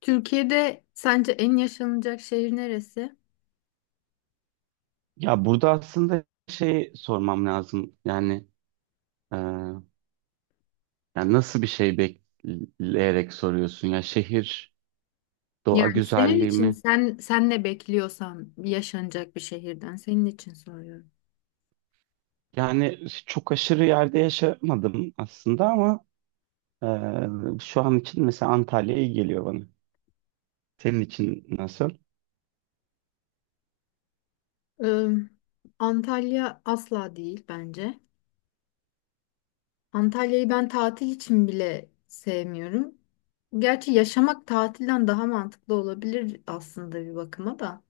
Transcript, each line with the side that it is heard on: left: Türkiye'de sence en yaşanacak şehir neresi?
right: Ya burada aslında şey sormam lazım. E, yani nasıl bir şey bekleyerek soruyorsun? Ya şehir, doğa
left: Yani senin
right: güzelliği
left: için
right: mi?
left: sen ne bekliyorsan yaşanacak bir şehirden senin için soruyorum.
right: Yani çok aşırı yerde yaşamadım aslında ama şu an için mesela Antalya iyi geliyor bana. Senin için nasıl?
left: Ee, Antalya asla değil bence. Antalya'yı ben tatil için bile sevmiyorum. Gerçi yaşamak tatilden daha mantıklı olabilir aslında bir bakıma da.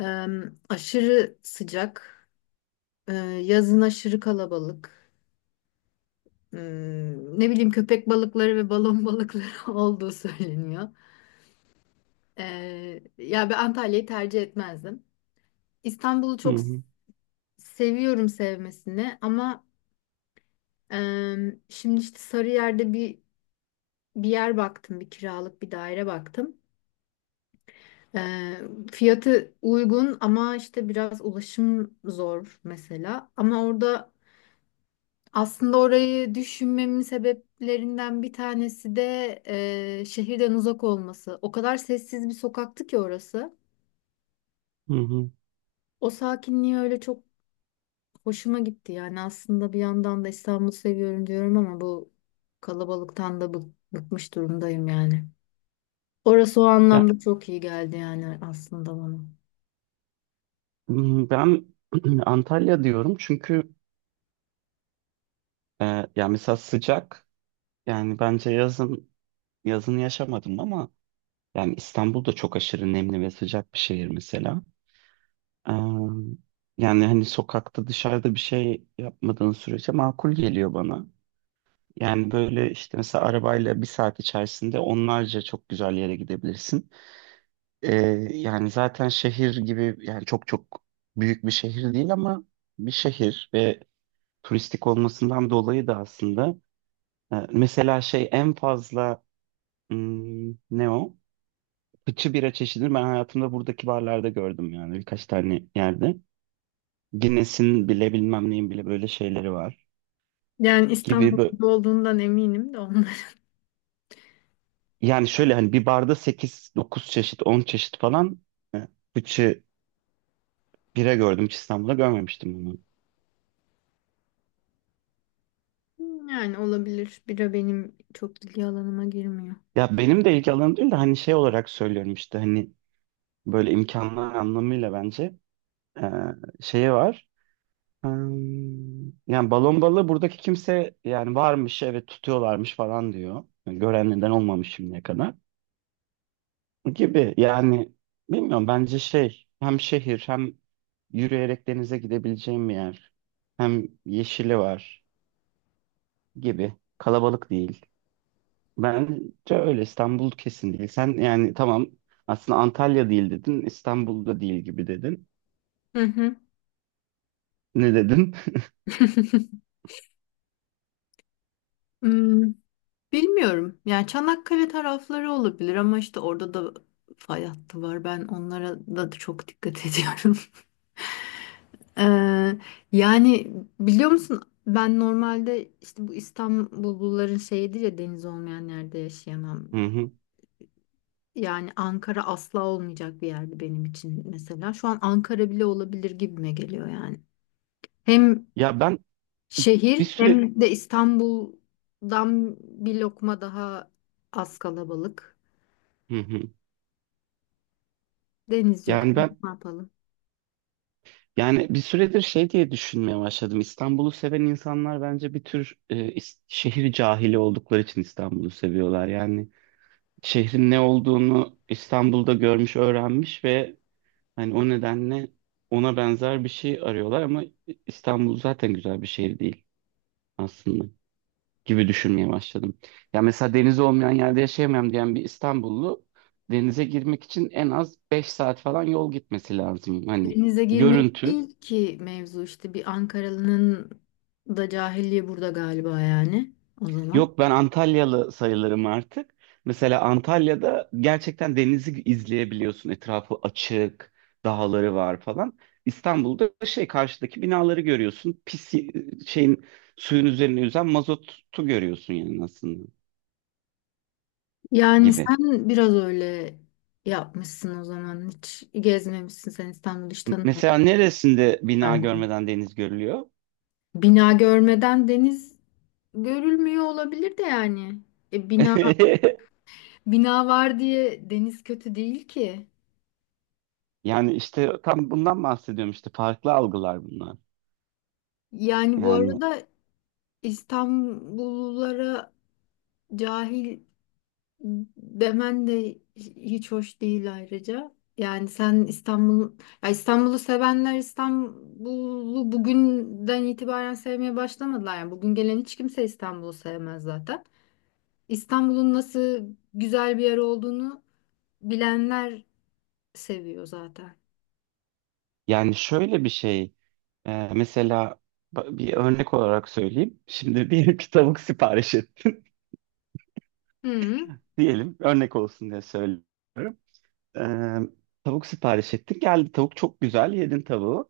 left: Ee, aşırı sıcak, ee, yazın aşırı kalabalık. Hmm, ne bileyim köpek balıkları ve balon balıkları olduğu söyleniyor. Ya ben Antalya'yı tercih etmezdim. İstanbul'u
right: Hı
left: çok s-
right: hı,
left: seviyorum sevmesini ama şimdi işte Sarıyer'de bir yer baktım, bir kiralık bir daire baktım. Ee, fiyatı uygun ama işte biraz ulaşım zor mesela. Ama orada aslında orayı düşünmemin sebeplerinden bir tanesi de şehirden uzak olması. O kadar sessiz bir sokaktı ki orası.
right: hı hı.
left: O sakinliği öyle çok hoşuma gitti. Yani aslında bir yandan da İstanbul'u seviyorum diyorum ama bu bıkmış durumdayım yani. Orası o
right: Ya
left: anlamda çok iyi geldi yani aslında bana.
right: ben Antalya diyorum çünkü e, ya mesela sıcak. Yani bence yazını yaşamadım ama. Yani İstanbul da çok aşırı nemli ve sıcak bir şehir mesela. Ee, yani hani sokakta dışarıda bir şey yapmadığın sürece makul geliyor bana. Yani böyle işte mesela arabayla bir saat içerisinde onlarca çok güzel yere gidebilirsin. Ee, yani zaten şehir gibi yani çok çok büyük bir şehir değil ama bir şehir ve turistik olmasından dolayı da aslında mesela şey en fazla hmm, ne o? Fıçı bira çeşidini ben hayatımda buradaki barlarda gördüm yani birkaç tane yerde. Guinness'in bile bilmem neyin bile böyle şeyleri var
left: Yani
right: gibi
left: İstanbul'da olduğundan eminim de ondan.
right: yani şöyle hani bir barda sekiz dokuz çeşit 10 çeşit falan e, fıçı bira gördüm hiç İstanbul'da görmemiştim bunu.
left: Yani olabilir. Bira benim çok ilgi alanıma girmiyor.
right: Ya benim de ilgi alanım değil de hani şey olarak söylüyorum işte hani böyle imkanlar anlamıyla bence e, şeyi var. Hmm, yani balon balığı buradaki kimse yani varmış, evet, tutuyorlarmış falan diyor. Yani gören neden olmamış şimdiye kadar. Gibi yani bilmiyorum bence şey hem şehir hem yürüyerek denize gidebileceğim bir yer hem yeşili var gibi, kalabalık değil. Bence öyle İstanbul kesin değil. Sen yani tamam aslında Antalya değil dedin, İstanbul'da değil gibi dedin.
left: Hı hı.
right: Ne dedin?
left: Hmm. Bilmiyorum. Yani Çanakkale tarafları olabilir ama işte orada da fay hattı var. Ben onlara da çok dikkat ediyorum. Ee, yani biliyor musun ben normalde işte bu İstanbulluların şeyidir ya deniz olmayan yerde yaşayamam.
right: Hı hı.
left: Yani Ankara asla olmayacak bir yerdi benim için mesela. Şu an Ankara bile olabilir gibime geliyor yani. Hem
right: Ya ben bir
left: şehir
right: süre,
left: hem de İstanbul'dan bir lokma daha az kalabalık.
right: hı hı.
left: Deniz yok.
right: Yani
left: Ne yapalım?
right: yani bir süredir şey diye düşünmeye başladım. İstanbul'u seven insanlar bence bir tür şehir cahili oldukları için İstanbul'u seviyorlar. Yani şehrin ne olduğunu İstanbul'da görmüş, öğrenmiş ve hani o nedenle ona benzer bir şey arıyorlar ama İstanbul zaten güzel bir şehir değil aslında gibi düşünmeye başladım. Ya mesela denizi olmayan yerde yaşayamam diyen bir İstanbullu denize girmek için en az 5 saat falan yol gitmesi lazım. Hani
left: Denize girmek
right: görüntü.
left: değil ki mevzu, işte bir Ankaralı'nın da cahilliği burada galiba yani o zaman.
right: Yok, ben Antalyalı sayılırım artık. Mesela Antalya'da gerçekten denizi izleyebiliyorsun. Etrafı açık, dağları var falan. İstanbul'da şey karşıdaki binaları görüyorsun. Şeyin suyun üzerine yüzen mazotu görüyorsun yani aslında
left: Yani
right: gibi.
left: sen biraz öyle yapmışsın o zaman. Hiç gezmemişsin sen, İstanbul'u hiç tanımıyorsun
right: Mesela neresinde bina
left: belki.
right: görmeden deniz görülüyor?
left: Bina görmeden deniz görülmüyor olabilir de yani. E, bina bina var diye deniz kötü değil ki.
right: Yani işte tam bundan bahsediyorum, işte farklı algılar bunlar.
left: Yani bu
right: Yani
left: arada İstanbullulara cahil demen de hiç hoş değil ayrıca. Yani sen İstanbul, ya İstanbul'u sevenler İstanbul'u bugünden itibaren sevmeye başlamadılar. Yani bugün gelen hiç kimse İstanbul'u sevmez zaten. İstanbul'un nasıl güzel bir yer olduğunu bilenler seviyor zaten.
right: yani şöyle bir şey. Mesela bir örnek olarak söyleyeyim. Şimdi diyelim ki tavuk sipariş ettin.
left: Hı.
right: Diyelim örnek olsun diye söylüyorum. Ee, tavuk sipariş ettin. Geldi, tavuk çok güzel. Yedin tavuğu.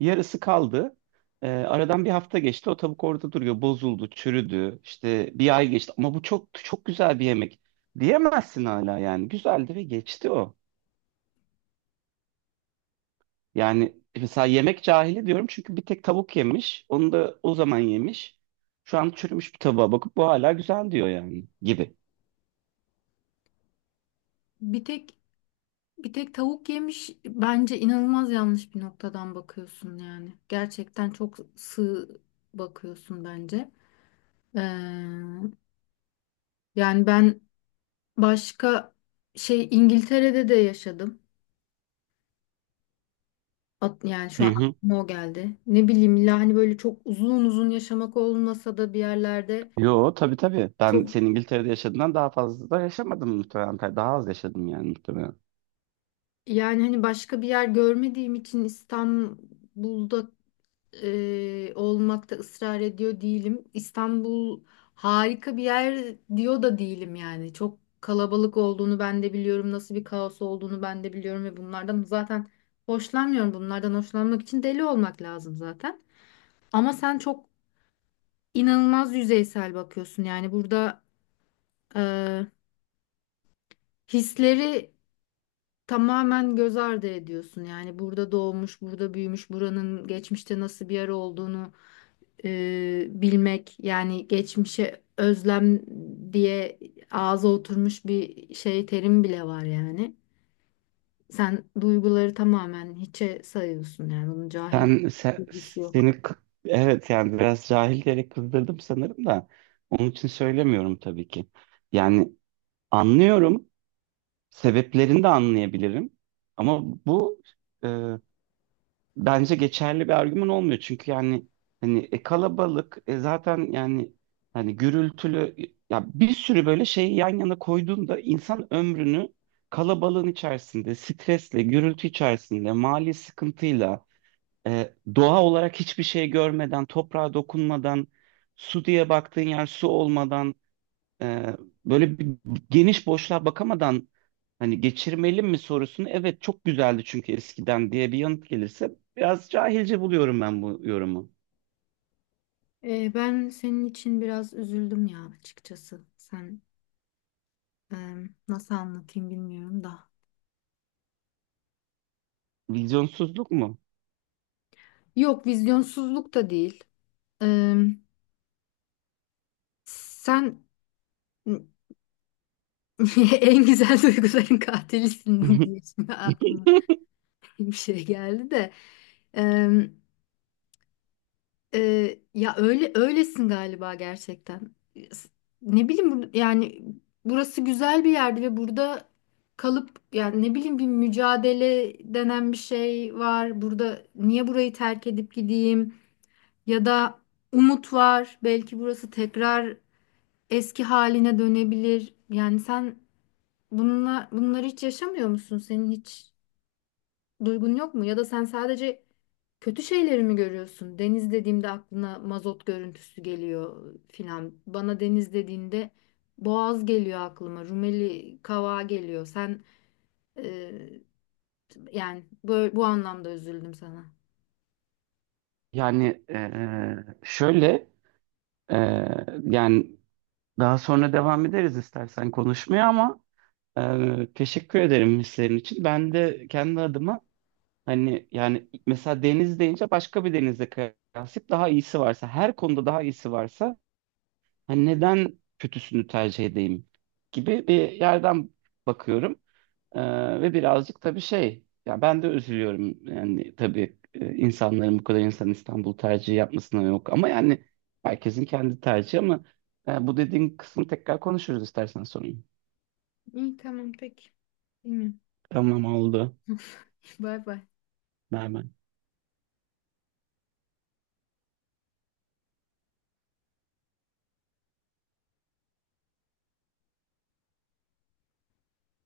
right: Yarısı kaldı. Aradan bir hafta geçti. O tavuk orada duruyor. Bozuldu, çürüdü. İşte bir ay geçti. Ama bu çok çok güzel bir yemek. Diyemezsin hala yani. Güzeldi ve geçti o. Yani mesela yemek cahili diyorum çünkü bir tek tavuk yemiş. Onu da o zaman yemiş. Şu an çürümüş bir tavuğa bakıp bu hala güzel diyor yani gibi.
left: Bir tek bir tek tavuk yemiş bence, inanılmaz yanlış bir noktadan bakıyorsun yani. Gerçekten çok sığ bakıyorsun bence. Ee, Yani ben başka şey İngiltere'de de yaşadım. Yani şu
right: Hı
left: an
right: hı.
left: aklıma o geldi. Ne bileyim, illa hani böyle çok uzun uzun yaşamak olmasa da bir yerlerde
right: Yo, tabii tabii. Ben
left: çok,
right: senin İngiltere'de yaşadığından daha fazla da yaşamadım muhtemelen. Daha az yaşadım yani muhtemelen.
left: yani hani başka bir yer görmediğim için İstanbul'da olmakta ısrar ediyor değilim. İstanbul harika bir yer diyor da değilim yani. Çok kalabalık olduğunu ben de biliyorum. Nasıl bir kaos olduğunu ben de biliyorum ve bunlardan zaten hoşlanmıyorum. Bunlardan hoşlanmak için deli olmak lazım zaten. Ama sen çok inanılmaz yüzeysel bakıyorsun. Yani burada e, hisleri tamamen göz ardı ediyorsun. Yani burada doğmuş, burada büyümüş, buranın geçmişte nasıl bir yer olduğunu bilmek, yani geçmişe özlem diye ağza oturmuş bir şey, terim bile var yani. Sen duyguları tamamen hiçe sayıyorsun yani, bunun cahillik
right: Sen, se-
left: bilgisi yok.
right: seni kı- evet yani biraz cahil diyerek kızdırdım sanırım da onun için söylemiyorum tabii ki. Yani anlıyorum. Sebeplerini de anlayabilirim. Ama bu bence geçerli bir argüman olmuyor. Çünkü yani hani kalabalık, zaten yani hani gürültülü, ya bir sürü böyle şeyi yan yana koyduğunda insan ömrünü kalabalığın içerisinde, stresle, gürültü içerisinde, mali sıkıntıyla, doğa olarak hiçbir şey görmeden, toprağa dokunmadan, su diye baktığın yer su olmadan, ee, böyle bir geniş boşluğa bakamadan hani geçirmeli mi sorusunu evet çok güzeldi çünkü eskiden diye bir yanıt gelirse biraz cahilce buluyorum ben bu yorumu.
left: Ben senin için biraz üzüldüm ya açıkçası. Sen e, nasıl anlatayım bilmiyorum da.
right: Vizyonsuzluk mu?
left: Yok, vizyonsuzluk da değil. E, sen en güzel duyguların katilisin diye şimdi aklıma bir şey geldi de. Em, ya öyle öylesin galiba gerçekten. S- Ne bileyim yani burası güzel bir yerdi ve burada kalıp, yani ne bileyim bir mücadele denen bir şey var. Burada niye burayı terk edip gideyim, ya da umut var. Belki burası tekrar eski haline dönebilir. Yani sen bununla bunları hiç yaşamıyor musun? Senin hiç duygun yok mu? Ya da sen sadece kötü şeyleri mi görüyorsun? Deniz dediğimde aklına mazot görüntüsü geliyor filan. Bana deniz dediğinde boğaz geliyor aklıma. Rumeli Kavağı geliyor. Sen e, yani böyle, bu anlamda üzüldüm sana.
right: Yani şöyle eee, yani daha sonra devam ederiz istersen konuşmaya ama teşekkür ederim hislerin için. Ben de kendi adıma hani yani mesela deniz deyince başka bir denizle kıyaslayıp daha iyisi varsa, her konuda daha iyisi varsa, hani neden kötüsünü tercih edeyim gibi bir yerden bakıyorum. Ve birazcık tabii şey, ya ben de üzülüyorum. Yani tabii insanların bu kadar insan İstanbul tercihi yapmasına, yok. Ama yani herkesin kendi tercihi ama bu dediğin kısmı tekrar konuşuruz istersen sonra.
left: İyi, tamam, peki. Bilmiyorum.
right: Tamam, oldu.
left: Bay bay.
right: Merhaba.